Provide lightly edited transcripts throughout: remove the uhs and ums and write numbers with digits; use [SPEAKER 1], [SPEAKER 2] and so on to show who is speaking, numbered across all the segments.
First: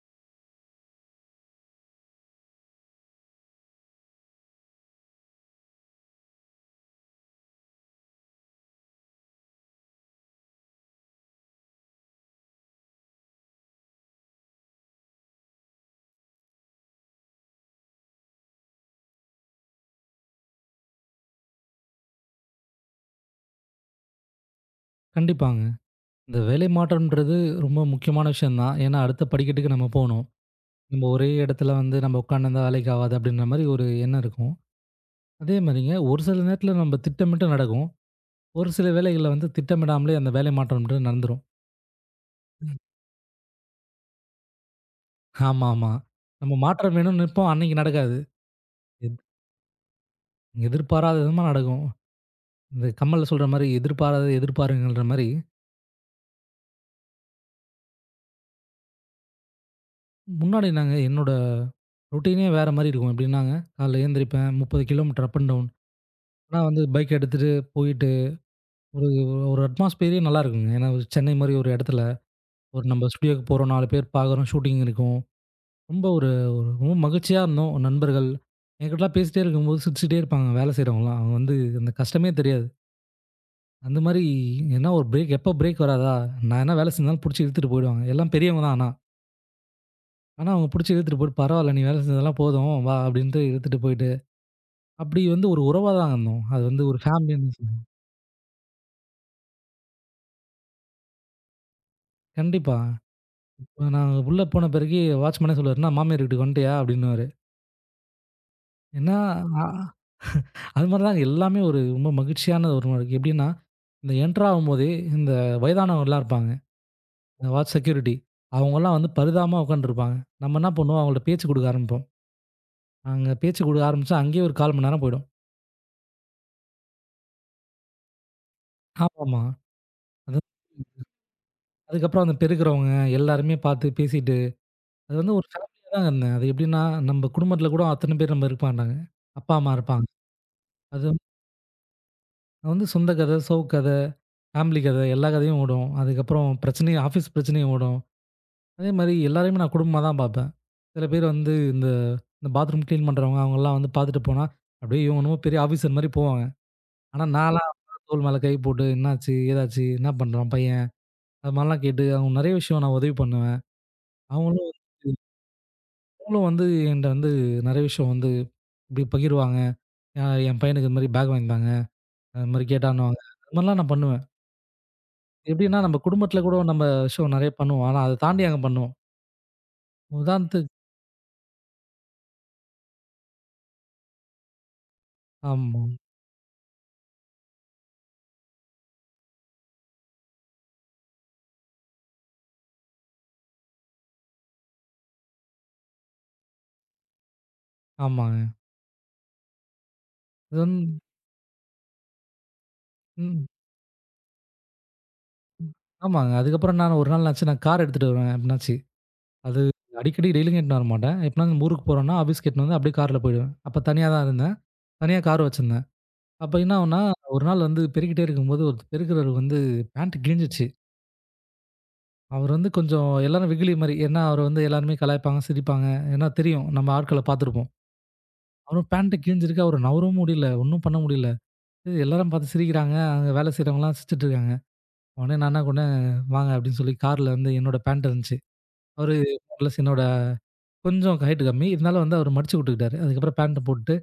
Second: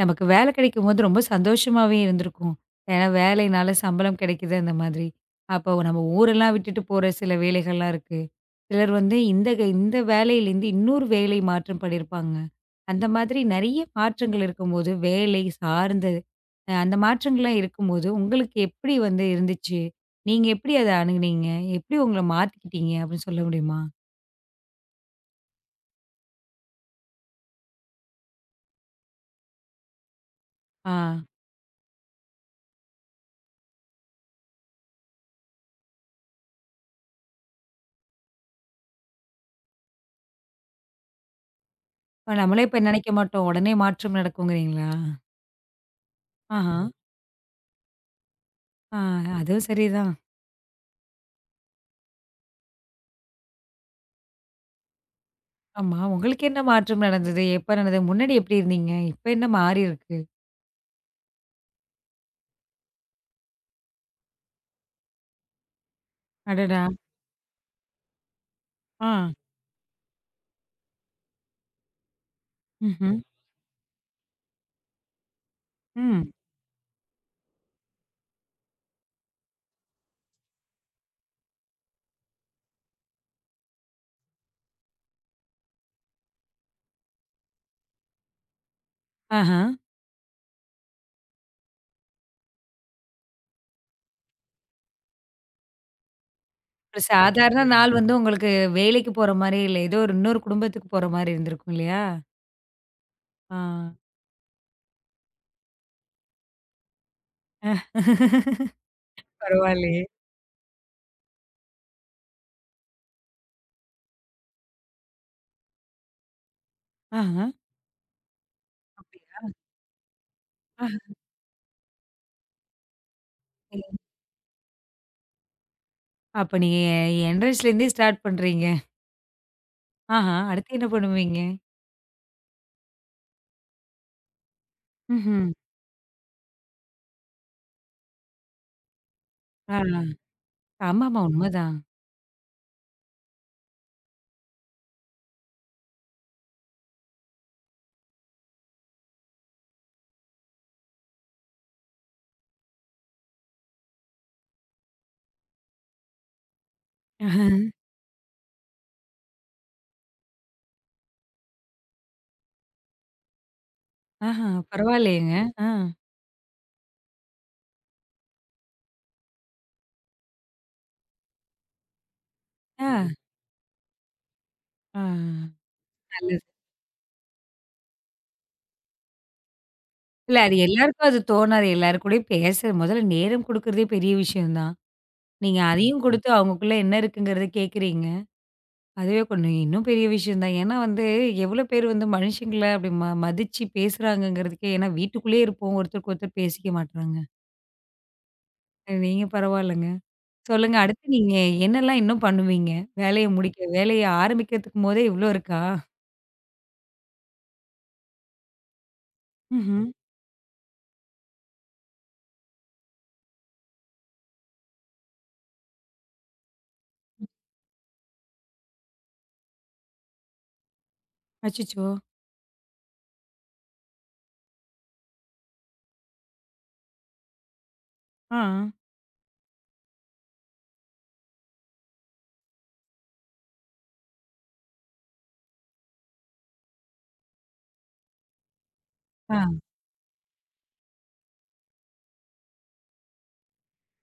[SPEAKER 1] நமக்கு வேலை கிடைக்கும்போது ரொம்ப சந்தோஷமாவே இருந்திருக்கும். ஏன்னா வேலையினால சம்பளம் கிடைக்குது அந்த மாதிரி. அப்போ நம்ம ஊரெல்லாம் விட்டுட்டு போற சில வேலைகள்லாம் இருக்கு. சிலர் வந்து இந்த இந்த வேலையிலேருந்து இன்னொரு வேலை மாற்றம் பண்ணியிருப்பாங்க. அந்த மாதிரி நெறைய மாற்றங்கள் இருக்கும்போது, வேலை சார்ந்தது அந்த மாற்றங்கள்லாம் இருக்கும்போது, உங்களுக்கு எப்படி வந்து இருந்துச்சு? நீங்க எப்படி அத அணுகுனீங்க? எப்படி உங்கள மாத்திக்கிட்டீங்க அப்படின்னு சொல்ல முடியுமா?
[SPEAKER 2] கண்டிப்பாங்க. இந்த வேலை மாற்றம்ன்றது ரொம்ப முக்கியமான விஷயம் தான். ஏன்னா அடுத்த படிக்கட்டுக்கு நம்ம போணும்.
[SPEAKER 1] ஆ.
[SPEAKER 2] நம்ம ஒரே இடத்துல வந்து நம்ம உட்கார்ந்திருந்தா வேலைக்கு ஆகாது அப்படின்ற மாரி ஒரு எண்ணம் இருக்கும். அதே மாரிங்க ஒரு சில நேரத்துல நம்ம திட்டமிட்டு நடக்கும். ஒரு சில வேலைகள்ல வந்து திட்டமிடாமலே அந்த வேலை மாற்றம்ன்றது நடந்துரும்.
[SPEAKER 1] இப்ப நம்மளே நெனைக்க மாட்டோம். உடனே மாற்றம் நடக்குங்கிறீங்களா?
[SPEAKER 2] ஆமாமா. நம்ம
[SPEAKER 1] ஆஹா.
[SPEAKER 2] மாற்றம் வேணும்னு நினைப்போம். அன்னைக்கு நடக்காது.
[SPEAKER 1] ஆ.
[SPEAKER 2] எத்
[SPEAKER 1] அதுவும் சரிதான்.
[SPEAKER 2] எதிர்பாராத விதமா நடக்கும். இந்த கமல்ல சொல்ற மாரி எதிர்பாராதத எதிர்பாருங்கன்ற மாரி,
[SPEAKER 1] ஆமா. உங்களுக்கு என்ன மாற்றம் நடந்தது? எப்ப நடந்தது? முன்னாடி எப்படி இருந்தீங்க? இப்ப என்ன மாறி இருக்கு?
[SPEAKER 2] முன்னாடி நாங்க என்னோட ரொட்டீனே வேற மாரி இருக்கும். எப்படின்னாங்க, காலைல எழுந்திரிப்பேன் 30 கிலோமீட்டர் அப் அண்ட் டவுன். ஆனா வந்து
[SPEAKER 1] அடடா!
[SPEAKER 2] பைக் எடுத்துட்டு போயிட்டு, ஒரு
[SPEAKER 1] ஆ.
[SPEAKER 2] ஒரு அட்மாஸ்பியரே நல்லா இருக்குங்க. ஏன்னா ஒரு சென்னை மாரி ஒரு இடத்துல, ஒரு நம்ம
[SPEAKER 1] ம்ஹ்ம்.
[SPEAKER 2] ஸ்டுடியோக்கு போறோம், 4 பேர் பார்க்குறோம், ஷூட்டிங் இருக்கும். ரொம்ப
[SPEAKER 1] ம்.
[SPEAKER 2] ஒரு ஒரு ரொம்ப மகிழ்ச்சியா இருந்தோம். நண்பர்கள் என்கிட்டலாம் பேசிட்டே இருக்கும்போது சிரிச்சுட்டே இருப்பாங்க வேலை செய்றவங்கலாம். அவங்க வந்து அந்த கஷ்டமே தெரியாது. அந்த மாரி ஏன்னா ஒரு பிரேக் எப்போ பிரேக் வராதா? நான் என்ன வேலை செஞ்சாலும் புடிச்சு இழுத்துட்டு போயிடுவாங்க. எல்லாம் பெரியவங்க தான் ஆனா.
[SPEAKER 1] ஆஹா.
[SPEAKER 2] ஆனா அவங்க புடிச்சு இழுத்துட்டு போயிட்டு, "பரவால்ல நீ வேலை செஞ்சதெல்லாம் போதும் வா" அப்படின்ட்டு இழுத்துட்டு போயிட்டு, அப்படி வந்து ஒரு உறவா தான் இருந்தோம். அது வந்து
[SPEAKER 1] ஒரு
[SPEAKER 2] ஒரு ஃபேமிலின்னு
[SPEAKER 1] சாதாரண
[SPEAKER 2] சொல்லலாம்.
[SPEAKER 1] நாள் வந்து உங்களுக்கு வேலைக்கு போற மாரி இல்ல. ஏதோ ஒரு இன்னொரு குடும்பத்துக்கு போற மாரி இருந்திருக்கும் இல்லையா?
[SPEAKER 2] கண்டிப்பா.
[SPEAKER 1] ஆ.
[SPEAKER 2] நான் உள்ள போன பிறகு வாட்ச்மேனே சொல்லுவாரு, "என்ன மாமியார் வீட்டுக்கு வந்துட்டியா?" அப்படின்னுவாரு. ஏன்னா, அ
[SPEAKER 1] பரவாயில்லையே!
[SPEAKER 2] அது மாரி தாங்க எல்லாமே ஒரு ரொம்ப மகிழ்ச்சியான ஒரு நாள் இருக்கு. எப்படின்னா, இந்த என்டர் ஆகும்போதே இந்த வயதானவங்கலாம் இருப்பாங்க.
[SPEAKER 1] ஆஹா.
[SPEAKER 2] இந்த வாட்ச் செக்யூரிட்டி. அவங்கலாம் வந்து
[SPEAKER 1] அப்படியா?
[SPEAKER 2] பரிதாபமா உட்காந்துருப்பாங்க. நம்ம என்ன
[SPEAKER 1] ஆஹா.
[SPEAKER 2] பண்ணுவோம், அவங்கள்ட்ட பேச்சு கொடுக்க ஆரம்பிப்போம். அங்க பேச்சு கொடுக்க
[SPEAKER 1] சரி.
[SPEAKER 2] ஆரம்பிச்சா, அங்கேயே ஒரு 1/4 மணி நேரம் போயிடும்.
[SPEAKER 1] அப்ப நீங்க என்ட்ரன்ஸ்லேருந்தே ஸ்டார்ட் பண்றீங்க.
[SPEAKER 2] ஆமாமா.
[SPEAKER 1] ஆஹா.
[SPEAKER 2] அது
[SPEAKER 1] அடுத்து என்ன பண்ணுவீங்க?
[SPEAKER 2] அதுக்கப்புறம் அந்த பெருக்கிறவங்க எல்லாருமே பார்த்து பேசிட்டு, அது வந்து ஒரு
[SPEAKER 1] ம்ஹ்ம்.
[SPEAKER 2] ஃபேமிலியா தாங்க இருந்தேன். அது எப்படின்னா, நம்ம குடும்பத்தில கூட அத்தன பேர் நம்ம இருக்க மாட்டாங்க. அப்பா, அம்மா
[SPEAKER 1] ஆ.
[SPEAKER 2] இருப்பாங்க. அது
[SPEAKER 1] ஆமாமா. உண்மதான்.
[SPEAKER 2] அது வந்து சொந்த கதை, சோக கதை ஃபேமிலி கதை, எல்லா கதையும் ஓடும். அதுக்கப்புறம் பிரச்சனையும் ஆஃபீஸ் பிரச்சனையும் ஓடும். அதே மாரி எல்லாரையுமே நான் குடும்பமா தான் பார்ப்பேன். சில பேர் வந்து இந்த இந்த பாத்ரூம் கிளீன் பண்றவங்க அவங்கலாம் வந்து பார்த்துட்டு போனா, அப்படியே இவன் என்னமோ பெரிய ஆஃபீசர் மாரி போவாங்க. ஆனா நான்லாம் அவங்க தோள் மேல கை போட்டு, "என்னாச்சு? ஏதாச்சு? என்ன பண்றான் பையன்?" அது மாரிலாம் கேட்டு அவங்க நெறைய விஷயம் நான் உதவி பண்ணுவேன்.
[SPEAKER 1] ஆஹா.
[SPEAKER 2] அவங்களும்
[SPEAKER 1] பரவாயில்லையேங்க. ஆ.
[SPEAKER 2] அவங்களும் வந்து என்ட்ட வந்து நெறைய விஷயம் வந்து இப்படி பகிருவாங்க. "அ என் பையனுக்கு இது மாரி பேக் வாங்கி தாங்க. அது மாரி
[SPEAKER 1] ஆ.
[SPEAKER 2] கேட்டான்னுவாங்க." அது மாரிலாம் நான் பண்ணுவேன்.
[SPEAKER 1] ஆ.
[SPEAKER 2] எப்படின்னா நம்ம குடும்பத்தில
[SPEAKER 1] நல்லது.
[SPEAKER 2] கூட நம்ம விஷயம் நெறைய பண்ணுவோம். ஆனா அத தாண்டி அங்க பண்ணுவோம்.
[SPEAKER 1] இல்ல. அது
[SPEAKER 2] உதாரணத்துக்கு
[SPEAKER 1] எல்லாருக்கும் அது தோணாது. எல்லார் கூடயும் பேச முதல்ல நேரம் குடுக்குறதே பெரிய விஷயம் தான். நீங்க
[SPEAKER 2] ஆமா,
[SPEAKER 1] அதையும் ம். குடுத்து அவங்களுக்குள்ள என்ன இருக்குங்கிறத கேட்குறீங்க. அதுவே கொஞ்சம் இன்னும் பெரிய விஷயம் தான். ஏன்னா வந்து எவ்வளோ பேர் வந்து மனுஷங்கள அப்படி மதிச்சு பேசுறாங்கங்கிறதுக்கே ஏன்னா வீட்டுக்குள்ளேயே இருப்போம். ஒருத்தருக்கு ஒருத்தர் பேசிக்க மாட்றாங்க.
[SPEAKER 2] ஆமாங்க.
[SPEAKER 1] நீங்க பரவாயில்லங்க.
[SPEAKER 2] அது வந்து
[SPEAKER 1] சொல்லுங்க அடுத்து நீங்க என்னெல்லாம் இன்னும் பண்ணுவீங்க? வேலைய
[SPEAKER 2] ம்.
[SPEAKER 1] முடிக்க வேலைய ஆரம்பிக்கிறதுக்கும் போதே இவ்ளோ இருக்கா?
[SPEAKER 2] ஆமாங்க. அதுக்கப்புறம் நான் ஒரு நாள் என்னாச்சு, நான் கார் எடுத்துட்டு வருவேன் எப்டினாச்சு. அது
[SPEAKER 1] ம்ஹ்ம்.
[SPEAKER 2] அடிக்கடி டெய்லியும் எட்டுன்னு வரமாட்டேன். எப்பனா இந்த ஊருக்கு போறோம்னா, ஆஃபீஸ்க்கு எட்டுன்னு வந்து அப்படியே கார்ல போயிடுவேன். அப்ப தனியா தான் இருந்தேன். தனியா கார் வச்சிருந்தேன். அப்ப என்ன ஆகும்னா, ஒரு நாள் வந்து பெருக்கிட்டே இருக்கும்போது, ஒரு பெருக்குறவர் வந்து பேண்ட் கிழிஞ்சிச்சு.
[SPEAKER 1] அச்சச்சோ!
[SPEAKER 2] அவர் வந்து கொஞ்சம் எல்லாரும் வெகுளி மாரி. ஏன்னா, அவர வந்து எல்லாருமே கலாய்ப்பாங்க, சிரிப்பாங்க. ஏன்னா தெரியும். நம்ம ஆட்கள பார்த்துருப்போம்.
[SPEAKER 1] ஆ,
[SPEAKER 2] அவரும் பேண்ட் கிழிஞ்சிருக்கு. அவர நவரவும் முடியல. ஒண்ணும் பண்ண முடியல. எல்லாரும் பார்த்து சிரிக்கிறாங்க. அங்க வேலை செய்றவங்கலாம் சிரிச்சுட்டு இருக்காங்க. உடனே நான் என்ன பண்ணேன், "வாங்க" அப்படின்னு சொல்லி கார்ல வந்து என்னோட பேண்ட் இருந்துச்சு. அவரு
[SPEAKER 1] ஆ,
[SPEAKER 2] பிளஸ் என்னோட கொஞ்சம் ஹைட் கம்மி. இருந்தாலும் வந்து அவரு மடிச்சு விட்டுக்கிட்டாரு. அதுக்கப்புறம் பேண்ட்ட போட்டுட்டு,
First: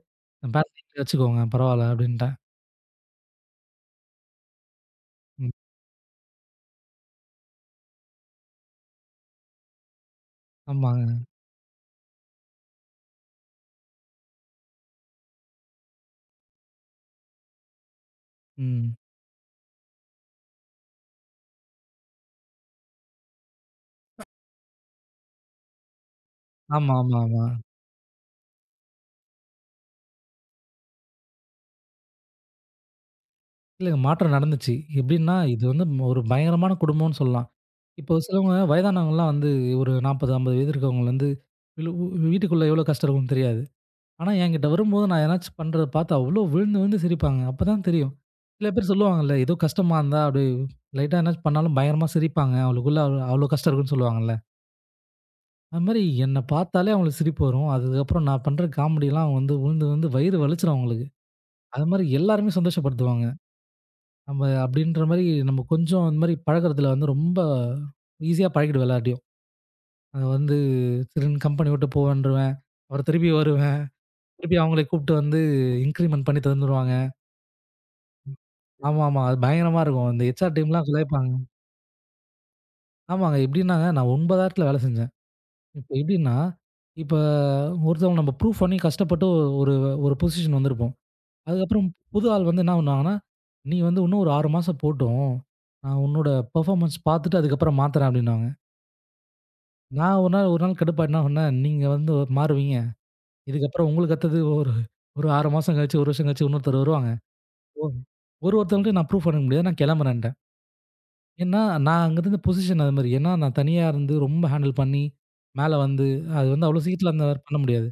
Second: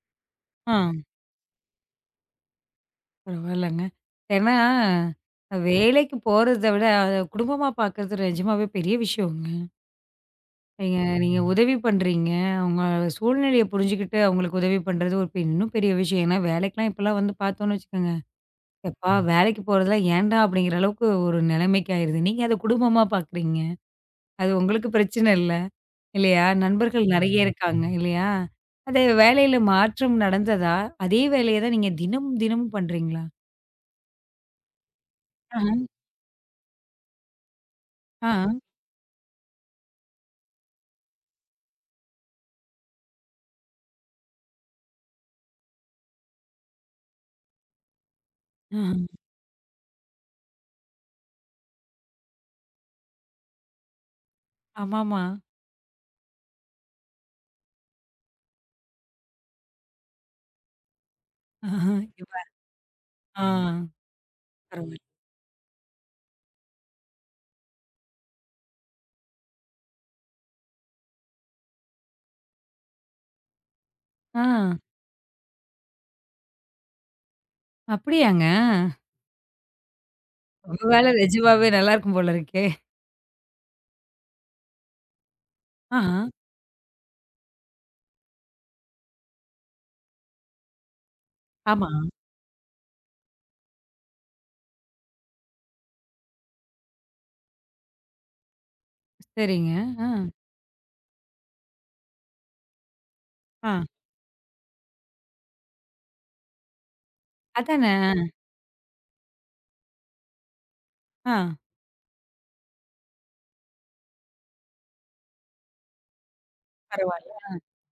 [SPEAKER 2] "பேண்ட்
[SPEAKER 1] ஆ.
[SPEAKER 2] நீங்களே வச்சுக்கோங்க, பரவால்ல" அப்படின்ட்டேன்.
[SPEAKER 1] பரவாயில்லங்க. ஏன்னா,
[SPEAKER 2] ம்.
[SPEAKER 1] வேலைக்கு போறத விட, அத குடும்பமா பார்க்குறது நிஜமாவே பெரிய விஷயங்க. நீங்க
[SPEAKER 2] ஆமாங்க.
[SPEAKER 1] நீங்க உதவி பண்றீங்க. அவங்க சூழ்நிலைய புரிஞ்சுகிட்டு அவங்களுக்கு உதவி பண்றது ஒரு இன்னும் பெரிய விஷயம். ஏன்னா வேலைக்கெல்லாம் இப்பலாம் வந்து பார்த்தோம்னு வச்சுக்கோங்க,
[SPEAKER 2] ம்.
[SPEAKER 1] "எப்பா ம். வேலைக்கு போறதெல்லாம் ஏன்டா?" அப்படிங்கிற அளவுக்கு ஒரு நிலைமைக்கு ஆயிருது. நீங்க அத குடும்பமா பார்க்குறீங்க. அது உங்களுக்கு பிரச்சனை இல்ல, இல்லையா?
[SPEAKER 2] ஆமா,
[SPEAKER 1] நண்பர்கள்
[SPEAKER 2] ஆமா,
[SPEAKER 1] நெறைய
[SPEAKER 2] ஆமா.
[SPEAKER 1] இருக்காங்க, இல்லையா? அதே வேலையில மாற்றம் நடந்ததா? அதே வேலைய தான் நீங்க தினமும், தினமும் பண்றீங்களா?
[SPEAKER 2] இல்லங்க மாற்றம் நடந்துச்சு. எப்படின்னா, இது
[SPEAKER 1] ஆஹ.
[SPEAKER 2] வந்து ஒரு பயங்கரமான குடும்பம்னு சொல்லலாம். இப்போ
[SPEAKER 1] ஆ,
[SPEAKER 2] சிலவங்க வயதானவங்கலாம் வந்து ஒரு 40, 50 வயது இருக்கவங்க வந்து, வீலு- வீட்டுக்குள்ள எவ்வளோ கஷ்டம் இருக்கும்னு தெரியாது. ஆனா, என்கிட்ட வரும்போது நான் எதனாச்சும் பண்றத பாத்து அவ்ளோ விழுந்து விழுந்து சிரிப்பாங்க. அப்பதான் தெரியும். சில பேர்
[SPEAKER 1] ஆ.
[SPEAKER 2] சொல்லுவாங்கல்ல, ஏதோ கஷ்டமா இருந்தா அப்படியே லைட்டா எதனாச்சும் பண்ணாலும் பயங்கரமா சிரிப்பாங்க. அவங்களுக்குள்ள அவ்ளோ கஷ்டம் இருக்குன்னு சொல்லுவாங்கல்ல.
[SPEAKER 1] ஆமாமா.
[SPEAKER 2] அது மாரி என்ன பாத்தாலே அவங்களுக்கு சிரிப்பு வரும். அதுக்கப்புறம் நான் பண்ற காமெடிலாம் அவங்க வந்து விழுந்து விழுந்து வயிறு வலிச்சிரும் அவங்களுக்கு. அது
[SPEAKER 1] ஆஹா,
[SPEAKER 2] மாரி
[SPEAKER 1] இவர்.
[SPEAKER 2] எல்லாருமே சந்தோஷப்படுத்துவாங்க.
[SPEAKER 1] ஆ.
[SPEAKER 2] நம்ம
[SPEAKER 1] பரவால்ல.
[SPEAKER 2] அப்படின்ற மாரி நம்ம கொஞ்சம் இந்த மாரி பழகுறதுல வந்து ரொம்ப ஈஸியா பழகிடுவேன் எல்லார்ட்டயும். அது வந்து சரின்னு கம்பெனி விட்டு போவேன்ருவேன். அப்புறம் திருப்பி வருவேன்.
[SPEAKER 1] ஆ,
[SPEAKER 2] திருப்பி அவங்களே கூப்ட்டு வந்து இன்கிரிமென்ட் பண்ணி தந்துருவாங்க.
[SPEAKER 1] அப்படியாங்க?
[SPEAKER 2] ஆமாமா. அது பயங்கரமா இருக்கும். இந்த ஹெச்ஆர்
[SPEAKER 1] உங்க
[SPEAKER 2] டீம்லாம்
[SPEAKER 1] வேலை
[SPEAKER 2] கலாய்ப்பாங்க.
[SPEAKER 1] நிஜமாவே நல்லா இருக்கும் போல இருக்கே.
[SPEAKER 2] ஆமாங்க. எப்படின்னாங்க, நான் 9 இடத்துல வேலை செஞ்சேன். இப்ப
[SPEAKER 1] ஆஹா,
[SPEAKER 2] எப்படின்னா, இப்ப ஒருத்தவங்க நம்ம ப்ரூஃப் பண்ணி கஷ்டப்பட்டு ஒரு ஒரு பொசிஷன் வந்திருப்போம். அதுக்கப்புறம்
[SPEAKER 1] ஆமா.
[SPEAKER 2] புது ஆள் வந்து என்ன பண்ணுவாங்கன்னா, "நீ வந்து இன்னும் ஒரு 6 மாசம் போட்டும். நான் உன்னோட பெர்ஃபார்மன்ஸ் பார்த்துட்டு அதுக்கப்புறம் மாத்துறேன்" அப்படின்னுவாங்க.
[SPEAKER 1] சரிங்க. ஆ,
[SPEAKER 2] நான் ஒரு நாள் கடுப்பாயிட்டு என்ன பண்ணேன், "நீங்க வந்து மாறுவீங்க.
[SPEAKER 1] ஆ.
[SPEAKER 2] இதுக்கப்புறம் உங்களுக்கு அடுத்தது ஒரு ஒரு 6 மாசம் கழிச்சு, 1 வருஷம் கழிச்சு இன்னொருத்தர் வருவாங்க. ஒ
[SPEAKER 1] அதானே!
[SPEAKER 2] ஒருத்தவங்கள்ட்டயும் நான் ப்ரூஃப் பண்ண முடியாது. நான் கிளம்புறேன்ட்டேன்."
[SPEAKER 1] ஆ.
[SPEAKER 2] ஏன்னா, நான் அங்க இருந்த பொசிஷன் அது மாரி. ஏன்னா, நான் தனியா இருந்து ரொம்ப ஹேண்டில் பண்ணி, மேல வந்து அது வந்து அவ்வளோ சீக்கிரத்துல அந்த
[SPEAKER 1] பரவால்ல.
[SPEAKER 2] மாதிரி பண்ண முடியாது.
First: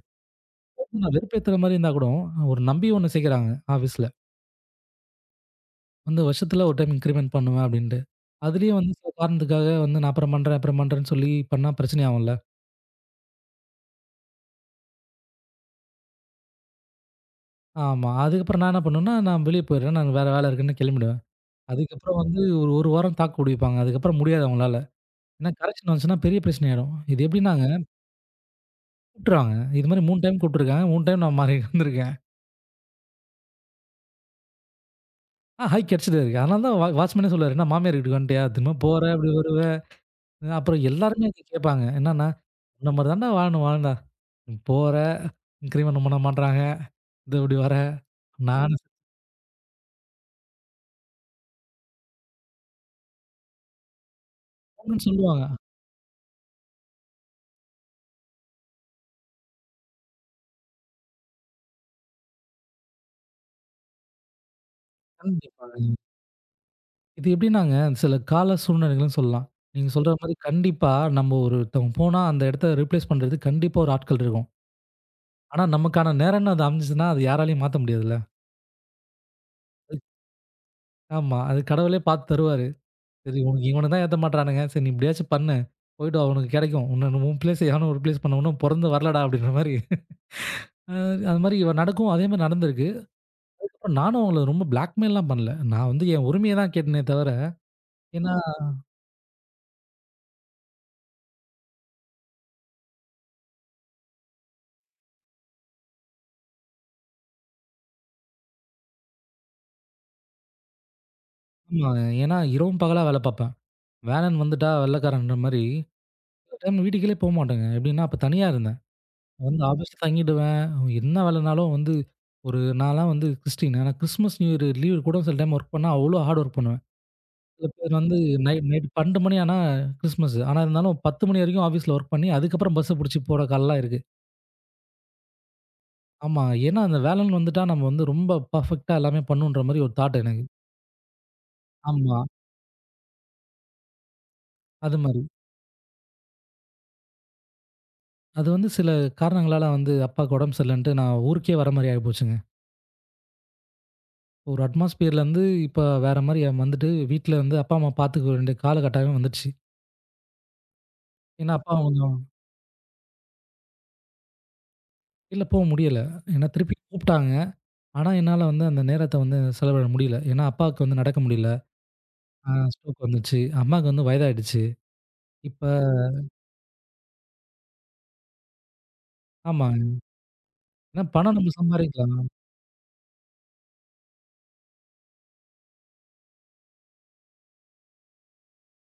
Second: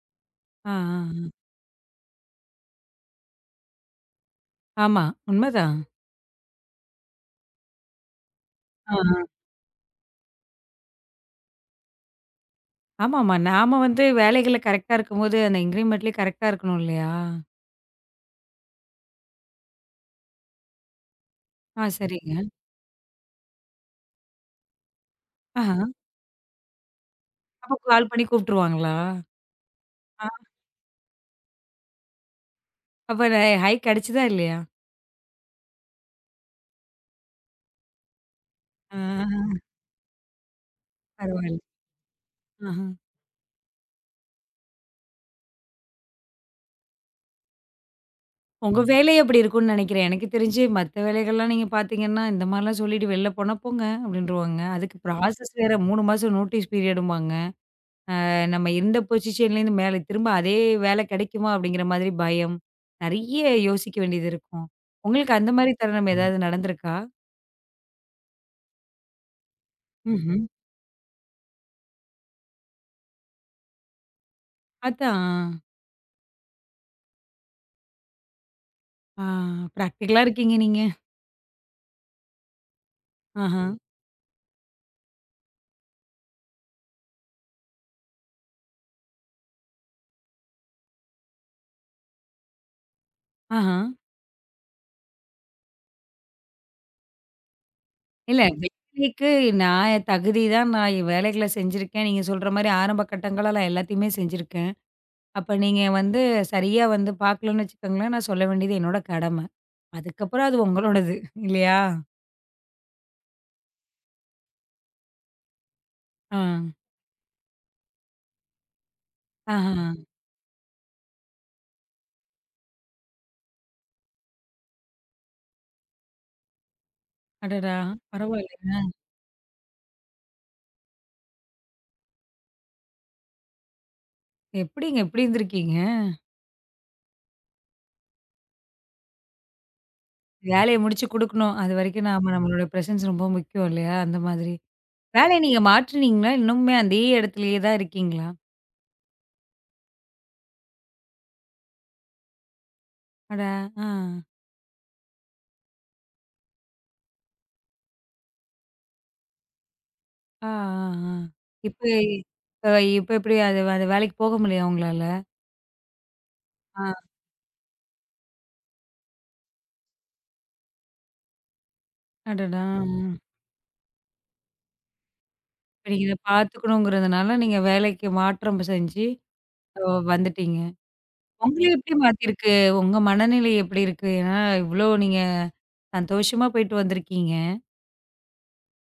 [SPEAKER 1] ஆ, ஆ,
[SPEAKER 2] நான்
[SPEAKER 1] ஆ.
[SPEAKER 2] வெறுப்பேத்துற மாரி இருந்தா கூட, ஒரு நம்பி ஒண்ணு சேர்க்குறாங்க ஆஃபீஸ்ல.
[SPEAKER 1] ஆமா, உண்மதான்.
[SPEAKER 2] வந்து வருஷத்துல ஒரு டைம் இன்கிரிமென்ட் பண்ணுவேன் அப்டின்ட்டு. அதுலயும் வந்து
[SPEAKER 1] ஆ,
[SPEAKER 2] சில
[SPEAKER 1] ஆ.
[SPEAKER 2] காரணத்துக்காக வந்து நான் அப்புறம் பண்றேன், அப்புறம் பண்றேன்னு சொல்லி பண்ணா பிரச்சனை ஆகும்ல.
[SPEAKER 1] ஆமாமா. நாம வந்து வேலைகள்ல கரெக்ட்டா இருக்கும்போது, அந்த இன்கிரிமெண்ட்லயும் கரெக்ட்டா இருக்கணும் இல்லையா?
[SPEAKER 2] ஆமா. அதுக்கப்புறம் நான் என்ன பண்ணுவேன்னா, நான் வெளிய போயிடுறேன். நான் வேற வேல இருக்குன்னு கிளம்பிடுவேன்.
[SPEAKER 1] ஆ,
[SPEAKER 2] அதுக்கப்புறம்
[SPEAKER 1] சரிங்க.
[SPEAKER 2] வந்து ஒரு 1 வாரம் தாக்கு பிடிப்பாங்க. அதுக்கப்புறம் முடியாது அவங்களால. ஏன்னா
[SPEAKER 1] ஆஹா,
[SPEAKER 2] கரெக்ஷன் வந்துச்சுன்னா பெரிய பிரச்சனை ஆயிடும். இது எப்டின்னாங்க
[SPEAKER 1] அப்போ கால் பண்ணி கூப்ட்டுருவாங்களா?
[SPEAKER 2] கூப்ட்டுருவாங்க. இது மாரி 3
[SPEAKER 1] ஆ.
[SPEAKER 2] டைம் கூப்ட்டுருக்காங்க. 3 டைம் நான் மாறி வந்திருக்கேன்.
[SPEAKER 1] அப்ப ஹைக் அடிச்சுதா இல்லையா?
[SPEAKER 2] ஆ ஹைக் கிடைச்சிட்டே இருக்கு. அதனால தான் வாட்ச்மேனே சொல்லுவாரு, "என்ன மாமியார் வீட்டுக்கு வந்துட்டியா? திரும்ப
[SPEAKER 1] ஆ,
[SPEAKER 2] போற, அப்படி வருவ." அப்புறம் எல்லாருமே இத
[SPEAKER 1] பரவால்ல.
[SPEAKER 2] கேட்பாங்க. என்னன்னா,
[SPEAKER 1] ஆஹ.
[SPEAKER 2] "உன்ன மாரி தான்டா வாழணும் வாழுடா. போற, இன்கிரிமெண்ட் பண்ண மாட்றாங்க. இது இப்படி வர, நானு"
[SPEAKER 1] உங்க வேலை அப்படி இருக்கும்னு நினைக்கிறேன். எனக்கு தெரிஞ்சு மத்த வேலைகள்லாம் நீங்க பார்த்தீங்கன்னா, இந்த மாரிலாம் சொல்லிட்டு வெளில போனா போங்க அப்படின்ருவாங்க. அதுக்கு
[SPEAKER 2] சொல்லுவாங்க.
[SPEAKER 1] ப்ராசஸ் வேற 3 மாசம் நோட்டீஸ் பீரியடும்பாங்க. நம்ம இருந்த பொசிஷன்லேருந்து மேல திரும்ப அதே வேலை கிடைக்குமா அப்படிங்கிற மாதிரி பயம். நெறைய யோசிக்க வேண்டியது இருக்கும். உங்களுக்கு அந்த மாரி
[SPEAKER 2] கண்டிப்பாங்க.
[SPEAKER 1] தருணம் ம். ஏதாவது நடந்திருக்கா?
[SPEAKER 2] இது எப்படின்னாங்க, சில கால சூழ்நிலைகள்னு சொல்லலாம். நீங்க சொல்ற மாரி
[SPEAKER 1] ம்ஹ்ம்.
[SPEAKER 2] கண்டிப்பா நம்ம ஒருத்தவங்க போனா அந்த இடத்த ரீப்ளேஸ் பண்றதுக்கு கண்டிப்பா ஒரு ஆட்கள் இருக்கும்.
[SPEAKER 1] அதான்.
[SPEAKER 2] ஆனா நமக்கான நேரம்னு அது அமைஞ்சுச்சுன்னா, அது யாராலயும் மாத்த முடியாதுல்ல.
[SPEAKER 1] ஆ. பிராக்டிகலா இருக்கீங்க நீங்க.
[SPEAKER 2] ஆமா. அது கடவுளே பார்த்து தருவாரு. சரி
[SPEAKER 1] ஆஹா,
[SPEAKER 2] உனக்கு இவன தான் ஏத்த மாட்றானுங்க. சரி நீ எப்படியாச்சும் பண்ணு. போயிட்டு வா உனக்கு கெடைக்கும். உன்ன உன் பிளேஸ எவனும் ஒரு பிளேஸ் பண்ண உன்னும் பொறந்து வரலடா அப்படின்ற மாரி. அ அது மாரி நடக்கும். அதே மாரி நடந்திருக்கு.
[SPEAKER 1] ஆஹா.
[SPEAKER 2] அப்புறம் நானும் அவங்கள ரொம்ப பிளாக்மெயில்லாம் பண்ணல. நான் வந்து என் உரிமைய தான் கேட்டேனே தவிர, ஏன்னா
[SPEAKER 1] இல்ல வேலைக்கு நான் தகுதி தான் நான் வேலைகள செஞ்சிருக்கேன். நீங்க சொல்ற மாரி ஆரம்ப கட்டங்கள்ல எல்லாத்தையுமே செஞ்சிருக்கேன். அப்ப நீங்க வந்து சரியா வந்து பார்க்கலன்னு வச்சுக்கோங்களேன், நான் சொல்ல வேண்டியது என்னோட கடமை. அதுக்கப்புறம் அது உங்களோடது இல்லையா?
[SPEAKER 2] ஆமா. ஏன்னா இரவும் பகலா வேல பாப்பேன். வேலன் வந்துட்டா வெள்ளைக்காரன்ற மாரி
[SPEAKER 1] ஆ.
[SPEAKER 2] சில டைம் வீட்டுக்குள்ளே போமாட்டேங்க. எப்படின்னா அப்ப தனியா இருந்தேன். வந்து
[SPEAKER 1] ஆஹா.
[SPEAKER 2] ஆஃபீஸ்ல தங்கிடுவேன். என்ன வேலைனாலும் வந்து ஒரு நான்லாம் வந்து கிறிஸ்டின். ஆனா கிறிஸ்துமஸ், நியூ இயர் லீவ் கூட சில டைம் வொர்க் பண்ணா அவ்ளோ ஹார்ட் வொர்க் பண்ணுவேன். சில
[SPEAKER 1] அடடா!
[SPEAKER 2] பேர் வந்து நைட் நைட்
[SPEAKER 1] பரவாயில்லைங்க.
[SPEAKER 2] 12 மணி ஆனா கிறிஸ்மஸ். ஆனா இருந்தாலும் 10 மணி வரைக்கும் ஆஃபீஸ்ல வொர்க் பண்ணி, அதுக்கப்புறம் பஸ்ஸ புடிச்சு போற காலம்லாம் இருக்கு.
[SPEAKER 1] எப்படிங்க இப்படி இருந்திருக்கீங்க?
[SPEAKER 2] ஆமா. ஏன்னா அந்த வேலைன்னு வந்துட்டா நம்ம வந்து ரொம்ப பெர்ஃபெக்ட்டா எல்லாமே பண்ணணுன்ற மாரி ஒரு தாட் எனக்கு.
[SPEAKER 1] வேலைய முடிச்சு குடுக்கணும். அதுவரைக்கும்
[SPEAKER 2] ஆமா.
[SPEAKER 1] நாம நம்மளோட பிரசன்ஸ் ரொம்ப முக்கியம் இல்லையா? அந்த மாதிரி.
[SPEAKER 2] அது மாரி.
[SPEAKER 1] வேலைய நீங்க மாற்றுனீங்களா? இன்னுமே அதே இடத்துலயே தான் இருக்கீங்களா?
[SPEAKER 2] அது வந்து சில காரணங்களால வந்து அப்பாவுக்கு உடம்பு சரியில்லன்ட்டு நான் ஊருக்கே வர மாரி ஆயிப்போச்சுங்க.
[SPEAKER 1] அட! ஆ.
[SPEAKER 2] ஒரு அட்மாஸ்பியர்லேருந்து இப்ப வேற மாரி வந்துட்டு வீட்ல வந்து அப்பா, அம்மா பாத்துக்க வேண்டிய காலகட்டாயம் வந்துடுச்சு.
[SPEAKER 1] ஆ, ஆ, ஆ.
[SPEAKER 2] ஏன்னா அப்பா
[SPEAKER 1] இப்ப
[SPEAKER 2] கொஞ்சம்
[SPEAKER 1] இப்ப இப்ப எப்படி அது அந்த வேலைக்கு போக முடியலையா உங்களால?
[SPEAKER 2] வெளில போக முடியல. ஏன்னா திருப்பி
[SPEAKER 1] ஆ.
[SPEAKER 2] கூப்பிட்டாங்க. ஆனா என்னால வந்து அந்த நேரத்த வந்து செலவிட முடியல. ஏன்னா அப்பாவுக்கு வந்து நடக்க முடியல.
[SPEAKER 1] அடடா!
[SPEAKER 2] ஸ்ட்ரோக் வந்துச்சு. அம்மாவுக்கு வந்து வயதாயிடுச்சு. இப்ப
[SPEAKER 1] இப்ப நீங்க இத பார்த்துக்கணுங்கிறதுனால, நீங்க வேலைக்கு மாற்றம் செஞ்சு
[SPEAKER 2] ஆமா.
[SPEAKER 1] அ
[SPEAKER 2] ம்.
[SPEAKER 1] வந்துட்டீங்க.
[SPEAKER 2] ஏன்னா பணம் நம்ம
[SPEAKER 1] உங்கள எப்படி
[SPEAKER 2] சம்பாரிக்கலாம்.
[SPEAKER 1] மாத்திருக்கு? உங்க மனநிலை எப்படி இருக்கு? ஏன்னா, இவ்ளோ நீங்க சந்தோஷமா போயிட்டு வந்திருக்கீங்க,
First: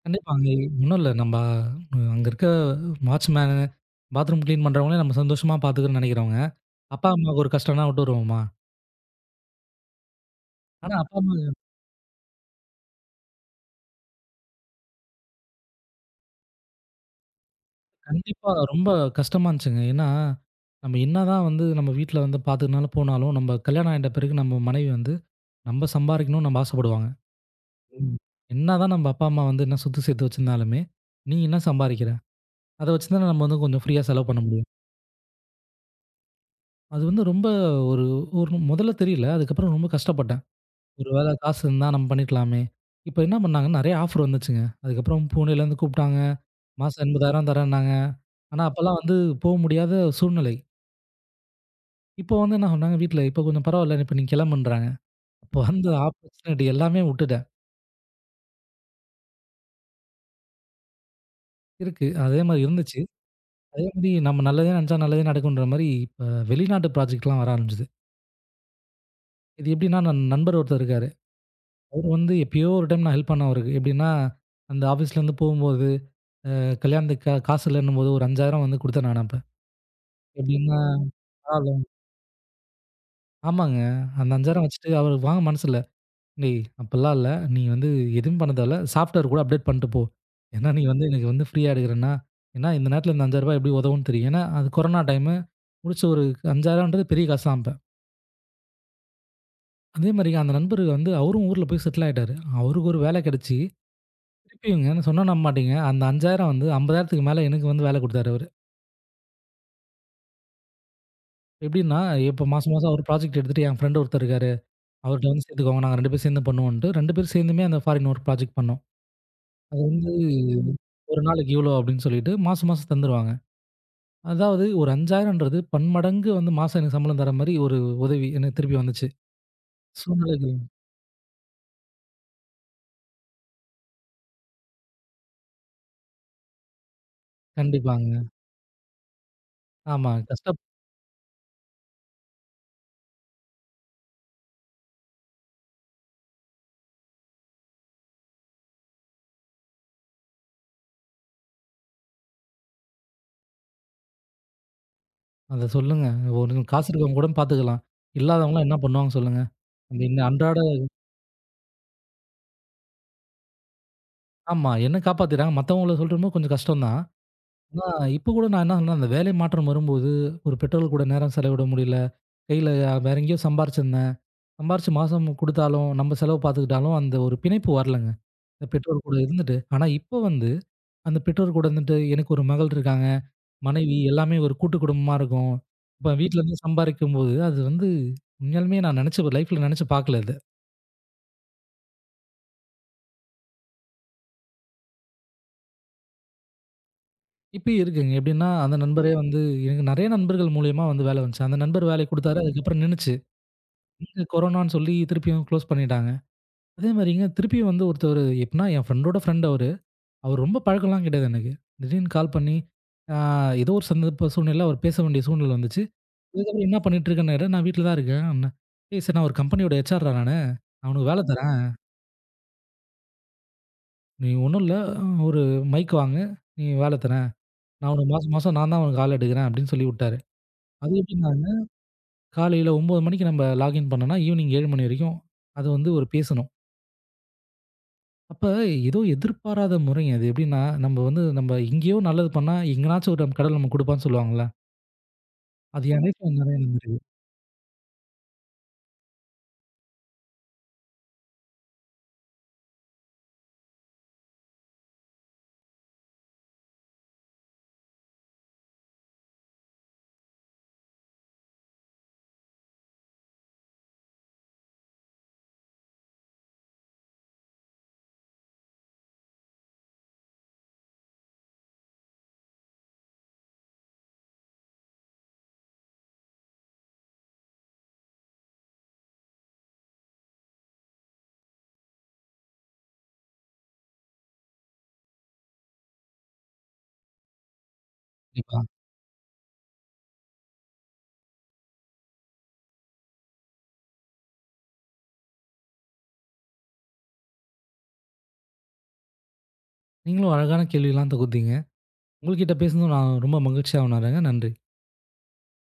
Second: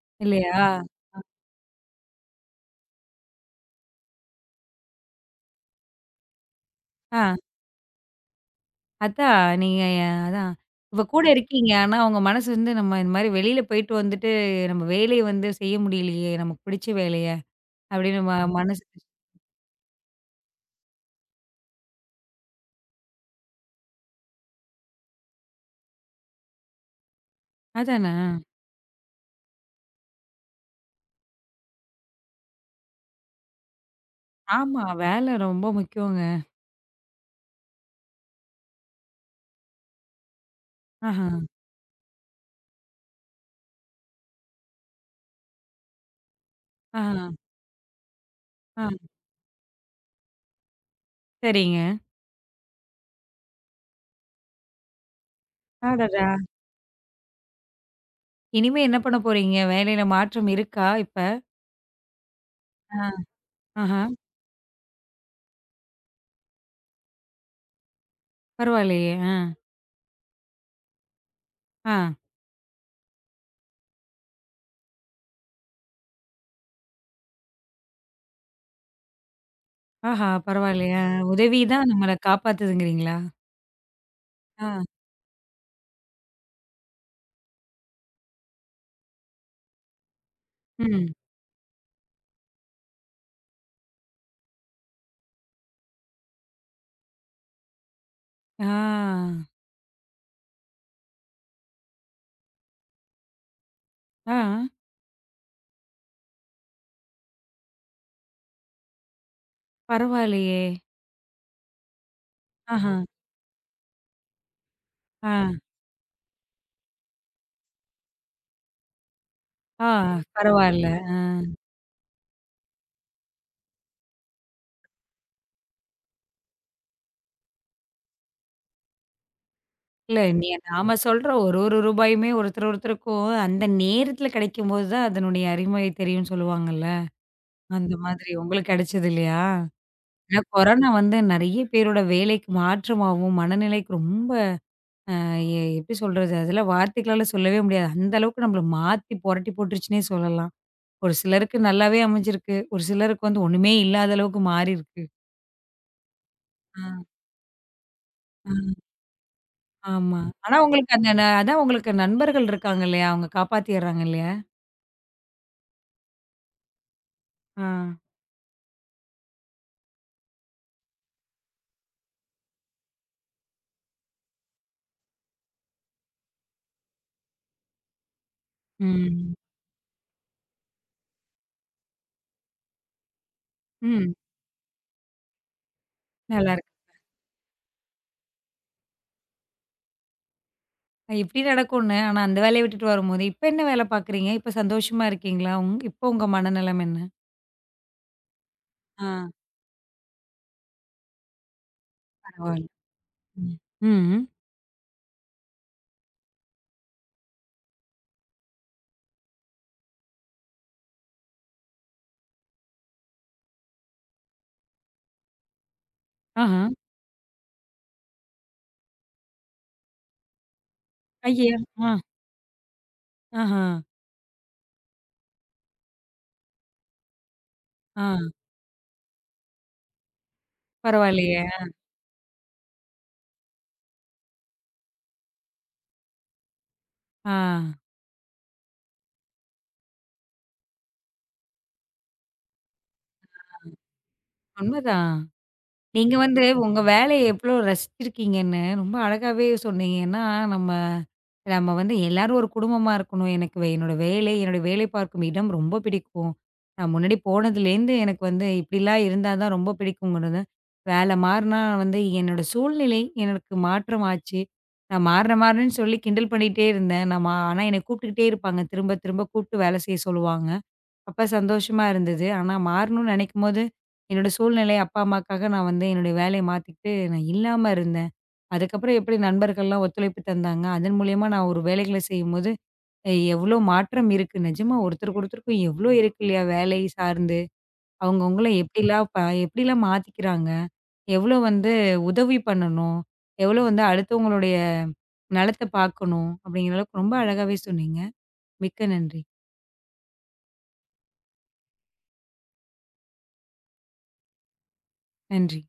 [SPEAKER 2] கண்டிப்பா அங்க
[SPEAKER 1] இல்லையா?
[SPEAKER 2] ஒண்ணும் இல்ல. நம்ம அங்க இருக்க வாட்ச்மேனு, பாத்ரூம் கிளீன் பண்றவங்கள நம்ம சந்தோஷமா பாத்துக்கணும்னு நெனைக்கிறவங்க, அப்பா,
[SPEAKER 1] ஆ
[SPEAKER 2] அம்மாவுக்கு ஒரு கஷ்டம்னா விட்டுருவோமா?
[SPEAKER 1] அதான் நீங்க அதான்
[SPEAKER 2] ஆனா
[SPEAKER 1] இப்ப
[SPEAKER 2] அப்பா,
[SPEAKER 1] கூட
[SPEAKER 2] அம்மாவுக்கு
[SPEAKER 1] இருக்கீங்க. ஆனா, உங்க மனசு வந்து நம்ம இந்த மாரி வெளியில போயிட்டு வந்துட்டு, நம்ம வேலைய வந்து செய்ய முடியலையே, நமக்கு பிடிச்ச வேலைய அப்படின்னு
[SPEAKER 2] கண்டிப்பா
[SPEAKER 1] மனசு
[SPEAKER 2] ரொம்ப கஷ்டமா இருந்துச்சுங்க. ஏன்னா, நம்ம என்னதான் வந்து நம்ம வீட்ல வந்து பாத்துக்குனாலும் போனாலும், நம்ம கல்யாணம் ஆயிட்ட பிறகு நம்ம மனைவி வந்து, நம்ம சம்பாரிக்கணும்னு நம்ம ஆசைப்படுவாங்க. ம்.
[SPEAKER 1] அதானே!
[SPEAKER 2] என்னதான் நம்ம அப்பா, அம்மா வந்து என்ன சொத்து சேர்த்து வச்சிருந்தாலுமே, "நீ என்ன சம்பாரிக்கிற? அத வச்சு தானே நம்ம வந்து கொஞ்சம் ஃப்ரீயா செலவு பண்ண முடியும்."
[SPEAKER 1] ஆமா. வேலை ரொம்ப முக்கியங்க.
[SPEAKER 2] அது வந்து ரொம்ப ஒரு ஒரு முதல்ல தெரியல. அதுக்கப்புறம் ரொம்ப கஷ்டப்பட்டேன். ஒரு
[SPEAKER 1] ஆஹா,
[SPEAKER 2] வேளை காசு இருந்தா நம்ம பண்ணிக்கலாமே! இப்ப என்ன பண்ணாங்க, நெறைய ஆஃபர் வந்துச்சுங்க. அதுக்கப்புறம் புனேலேருந்து கூப்பிட்டாங்க. மாசம்
[SPEAKER 1] ஆஹா,
[SPEAKER 2] 80,000 தரேன்னாங்க. ஆனா,
[SPEAKER 1] ஆ
[SPEAKER 2] அப்பலாம் வந்து போ முடியாத சூழ்நிலை.
[SPEAKER 1] சரிங்க.
[SPEAKER 2] இப்போ வந்து என்ன சொன்னாங்க வீட்ல, "இப்ப கொஞ்சம் பரவால்ல. இப்ப நீ கிளம்புன்றாங்க." அப்போ வந்து
[SPEAKER 1] அடடா!
[SPEAKER 2] ஆப்பர்ச்சுனிட்டி எல்லாமே விட்டுட்டேன்.
[SPEAKER 1] இனிமே என்ன பண்ண போறீங்க? வேலையில மாற்றம் இருக்கா இப்ப?
[SPEAKER 2] இருக்கு. அதே மாரி இருந்துச்சு.
[SPEAKER 1] ஆ.
[SPEAKER 2] அதே
[SPEAKER 1] ஆஹா,
[SPEAKER 2] மாரி நம்ம நல்லதே நெனச்சா நல்லதே நடக்குன்ற மாரி, இப்ப வெளிநாட்டு ப்ராஜெக்ட்லாம் வர ஆரம்பிச்சது.
[SPEAKER 1] பரவாயில்லையே! ஆ,
[SPEAKER 2] இது எப்படின்னா, நான் நண்பர் ஒருத்தர் இருக்காரு.
[SPEAKER 1] ஆ.
[SPEAKER 2] அவரு வந்து எப்பயோ ஒரு டைம் நான் ஹெல்ப் பண்ணேன் அவருக்கு. எப்படின்னா, அந்த ஆஃபீஸ்லேருந்து போம்போது, அ கல்யாணத்துக்கு காசு இல்லன்னும்போது ஒரு 5,000 வந்து குடுத்தேன் நானு அப்ப.
[SPEAKER 1] ஆஹா,
[SPEAKER 2] எப்படின்னா
[SPEAKER 1] பரவாயில்லையே! ஆ உதவி
[SPEAKER 2] ஆளு-
[SPEAKER 1] தான் நம்மள காப்பாத்துதுங்கிறீங்களா?
[SPEAKER 2] ஆமாங்க. அந்த 5,000
[SPEAKER 1] ஆ,
[SPEAKER 2] வச்சுட்டு அவருக்கு வாங்க மனசு இல்ல. "டேய்! அப்பலாம் இல்ல. நீ வந்து எதுவும் பண்ண தேவல்ல. சாஃப்ட்வேர் கூட அப்டேட் பண்ட்டு போ. ஏன்னா, நீ வந்து
[SPEAKER 1] ம்.
[SPEAKER 2] எனக்கு வந்து ஃப்ரீயா எடுக்குறேன்னா, ஏன்னா இந்த நேரத்துல இந்த ரூ. 5,000 எப்படி உதவும்னு தெரியும்." ஏன்னா, அது கொரோனா டைமு. முடிச்ச ஒரு 5000ன்றது பெரிய காசு தான் அப்ப.
[SPEAKER 1] ஆ,
[SPEAKER 2] அதே மாரி அந்த நண்பர் வந்து அவரும் ஊர்ல போய் செட்டில் ஆயிட்டாரு. அவருக்கு ஒரு வேல கெடச்சு
[SPEAKER 1] ஆ.
[SPEAKER 2] திருப்பியுங்க நான் சொன்னா நம்ப மாட்டீங்க. அந்த 5,000 வந்து 50,000க்கு மேல எனக்கு வந்து வேல குடுத்தாரு அவரு.
[SPEAKER 1] பரவாயில்லையே!
[SPEAKER 2] எப்படின்னா, இப்ப மாசம் மாசம்
[SPEAKER 1] ஆஹா,
[SPEAKER 2] அவரு ப்ராஜெக்ட் எடுத்துட்டு என் ஃப்ரெண்ட் ஒருத்தர் இருக்காரு.
[SPEAKER 1] ஆ,
[SPEAKER 2] அவர்ட்ட வந்து சேர்த்துக்கோங்க. நாங்க 2 பேரும் சேர்ந்து பண்ணுவோன்ட்டு, 2 பேரும் சேர்ந்துமே அந்த ஃபாரின் ஒர்க் ப்ராஜெக்ட் பண்ணோம். அது
[SPEAKER 1] ஆ.
[SPEAKER 2] வந்து
[SPEAKER 1] பரவால்ல. ஆ.
[SPEAKER 2] ஒரு நாளைக்கு இவ்ளோ அப்படின்னு சொல்லிட்டு மாசம் மாசம் தந்துருவாங்க. அதாவது ஒரு 5,000ன்றது பன்மடங்கு வந்து மாசம் எனக்கு சம்பளம் தர மாரி ஒரு உதவி எனக்கு திருப்பி வந்துச்சு.
[SPEAKER 1] இல்ல நீ
[SPEAKER 2] சூழ்நிலைகள்
[SPEAKER 1] நாம சொல்ற ஒரு ஒரு ரூபாயுமே ஒருத்தர் ஒருத்தருக்கும் அந்த நேரத்துல கிடைக்கும்போது தான் அதனுடைய அருமை தெரியும்னு சொல்லுவாங்கல்ல. அந்த
[SPEAKER 2] கண்டிப்பாங்க.
[SPEAKER 1] மாதிரி உங்களுக்கு கிடைச்சது இல்லையா?
[SPEAKER 2] ஆமா.
[SPEAKER 1] ஏன்னா கொரோனா வந்து நெறைய பேரோட வேலைக்கு மாற்றமாவும், மனநிலைக்கு ரொம்ப எப்படி சொல்றது? அதெல்லாம் வார்த்தைகளால சொல்லவே முடியாது. அந்த அளவுக்கு நம்மள மாத்தி புரட்டி போட்டுருச்சுன்னே சொல்லலாம். ஒரு சிலருக்கு நல்லாவே அமைஞ்சிருக்கு. ஒரு சிலருக்கு வந்து ஒண்ணுமே இல்லாத அளவுக்கு மாறிருக்கு.
[SPEAKER 2] அத சொல்லுங்க. ஒரு
[SPEAKER 1] ஆ,
[SPEAKER 2] காசு இருக்கவங்க கூட பார்த்துக்கலாம். இல்லாதவங்கலாம்
[SPEAKER 1] ஆ.
[SPEAKER 2] என்ன பண்ணுவாங்க சொல்லுங்க? அந்த
[SPEAKER 1] ஆமா.
[SPEAKER 2] இன்ன
[SPEAKER 1] ஆனா
[SPEAKER 2] அன்றாட
[SPEAKER 1] உங்களுக்கு அந்த அதான் உங்களுக்கு நண்பர்கள் இருக்காங்க இல்லையா? அவங்க காப்பாத்திர்றாங்க இல்லையா?
[SPEAKER 2] ஆமா. என்ன காப்பாத்திறாங்க. மத்தவங்கள சொல்றமோ கொஞ்சம் கஷ்டம் தான்.
[SPEAKER 1] ஆ.
[SPEAKER 2] ஆ இப்ப கூட நான் என்ன சொன்னேன், அந்த வேலை மாற்றம் வரும்போது, ஒரு பெற்றோர்கள் கூட நேரம் செலவிட முடியல. கையில வேற எங்கேயோ சம்பாரிச்சிருந்தேன். சம்பாரிச்சு மாசம் குடுத்தாலும், நம்ம செலவு பார்த்துக்கிட்டாலும், அந்த ஒரு பிணைப்பு வரலங்க. அந்த பெற்றோர் கூட
[SPEAKER 1] ம்.
[SPEAKER 2] இருந்துட்டு. ஆனா இப்ப வந்து, அந்த பெற்றோர் கூட இருந்துட்டு, எனக்கு ஒரு மகள் இருக்காங்க. மனைவி
[SPEAKER 1] ம்.
[SPEAKER 2] எல்லாமே ஒரு கூட்டு குடும்பமா இருக்கும். இப்ப வீட்ல இருந்து
[SPEAKER 1] நல்லாருக்கு.
[SPEAKER 2] சம்பாரிக்கும்போது, அது வந்து உண்மையாலுமே நான் நினைச்சு லைஃப்ல நினைச்சு பார்க்கல இது.
[SPEAKER 1] இப்படி நடக்கும்னு, ஆனா அந்த வேலைய விட்டுட்டு வரும்போது, இப்ப என்ன வேலை பாக்குறீங்க? இப்ப சந்தோஷமா இருக்கீங்களா? உங் இப்ப உங்க மனநலம் என்ன?
[SPEAKER 2] இப்பயும் இருக்குங்க. எப்படின்னா, அந்த
[SPEAKER 1] ஆ.
[SPEAKER 2] நண்பரே வந்து எனக்கு நெறைய நண்பர்கள் மூலியமா வந்து வேலை வந்துச்சு. அந்த நண்பர் வேலை குடுத்தாரு.
[SPEAKER 1] பரவால்ல.
[SPEAKER 2] அதுக்கப்புறம் நின்னுச்சு.
[SPEAKER 1] ம்.
[SPEAKER 2] இங்க
[SPEAKER 1] ம்.
[SPEAKER 2] கொரோனான்னு சொல்லி திருப்பியும் க்ளோஸ் பண்ணிட்டாங்க. அதே மாரிங்க திருப்பியும் வந்து ஒருத்தரு எப்டின்னா என் ஃப்ரெண்டோட ஃப்ரெண்ட் அவரு. அவரு ரொம்ப பழக்கம்லாம் கிடையாது எனக்கு. திடீர்னு கால் பண்ணி ஆ ஏதோ ஒரு சந்தர்ப்ப சூழ்நிலையில அவர் பேச வேண்டிய சூழ்நிலை வந்துச்சு.
[SPEAKER 1] ஆஹா.
[SPEAKER 2] அதுக்கப்புறம் என்ன பண்ணிட்டு இருக்கேன்னு கேட்டா, "நான் வீட்ல தான் இருக்கேன்" அப்டினேன். "ஏய் சார் நான் ஒரு கம்பெனியோட ஹெச்ஆர்ரா நானு. நான் உனக்கு வேல
[SPEAKER 1] ஐய!
[SPEAKER 2] தரேன்.
[SPEAKER 1] ஆ. ஆஹா.
[SPEAKER 2] நீ ஒண்ணும் இல்ல ஒரு மைக் வாங்கு. நீ வேல தரேன். நான்
[SPEAKER 1] ஆ.
[SPEAKER 2] உனக்கு மாசம் மாசம் நான் தான் உனக்கு ஆள் எடுக்குறேன்" அப்டின்னு சொல்லி விட்டாரு. அது
[SPEAKER 1] பரவாயில்லையே!
[SPEAKER 2] எப்டின்னாங்க, காலையில 9 மணிக்கு நம்ம லாகின் பண்ணோம்னா, ஈவினிங் 7 மணி வரைக்கும் அது வந்து ஒரு பேசணும்.
[SPEAKER 1] ஆ.
[SPEAKER 2] அப்ப ஏதோ எதிர்பாராத முறைங்க அது. எப்படின்னா, நம்ம வந்து நம்ம எங்கேயோ நல்லது பண்ணா, எங்கனாச்சும் ஒரு கடவுள் நமக்கு குடுப்பான்னு சொல்லுவாங்கல்ல.
[SPEAKER 1] உண்மதான்.
[SPEAKER 2] அது என்
[SPEAKER 1] நீங்க
[SPEAKER 2] லைஃப்ல
[SPEAKER 1] வந்து
[SPEAKER 2] நிறைய
[SPEAKER 1] உங்க
[SPEAKER 2] நடந்திருக்கு.
[SPEAKER 1] வேலைய எவ்ளோ ரசிச்சிருக்கீங்கன்னு ரொம்ப அழகாவே சொன்னீங்க. ஏன்னா, நம்ம நம்ம வந்து எல்லாரும் ஒரு குடும்பமா இருக்கணும். எனக்கு என்னோட வேலை, என்னோட வேலை பார்க்கும் இடம் ரொம்ப பிடிக்கும். நான் முன்னாடி போனதுலேருந்து எனக்கு வந்து இப்படிலாம் இருந்தா தான் ரொம்ப பிடிக்குங்கிறது. வேலை மாறுனா வந்து என்னோட சூழ்நிலை எனக்கு மாற்றம் ஆச்சு. நான் மாறுறேன் மாறுறேன்னு சொல்லி கிண்டல் பண்ணிட்டே இருந்தேன். நான் மா ஆனா என்னை கூப்பிட்டுக்கிட்டே இருப்பாங்க. திரும்ப திரும்ப கூப்பிட்டு வேலை செய்ய சொல்லுவாங்க. அப்ப சந்தோஷமா இருந்தது. ஆனா மாறணும்னு நெனைக்கும்போது, என்னோட சூழ்நிலை அப்பா, அம்மாக்காக நான் வந்து என்னுடைய வேலைய மாத்திக்கிட்டு நான் இல்லாம இருந்தேன். அதுக்கப்புறம் எப்படி நண்பர்கள்லாம் ஒத்துழைப்பு தந்தாங்க. அதன் மூலியமா நான் ஒரு வேலைகள செய்யும்போது, எவ்ளோ மாற்றம் இருக்கு. நிஜமா ஒருத்தருக்கு ஒருத்தருக்கும் எவ்ளோ இருக்கு இல்லையா? வேலை சார்ந்து. அவங்கவங்கள
[SPEAKER 2] கண்டிப்பா.
[SPEAKER 1] எப்படிலாம் மாத்திக்கிறாங்க. எவ்ளோ வந்து உதவி பண்ணணும். எவ்ளோ வந்து அடுத்தவங்களுடைய நலத்த பார்க்கணும். அப்படிங்கிற அளவுக்கு ரொம்ப அழகாவே சொன்னீங்க. மிக்க நன்றி.
[SPEAKER 2] நீங்களும் அழகான கேள்விலாம் தொகுத்தீங்க. உங்கள்கிட்ட பேசுனது நான் ரொம்ப மகிழ்ச்சியா உணர்றேங்க. நன்றி.
[SPEAKER 1] நன்றி.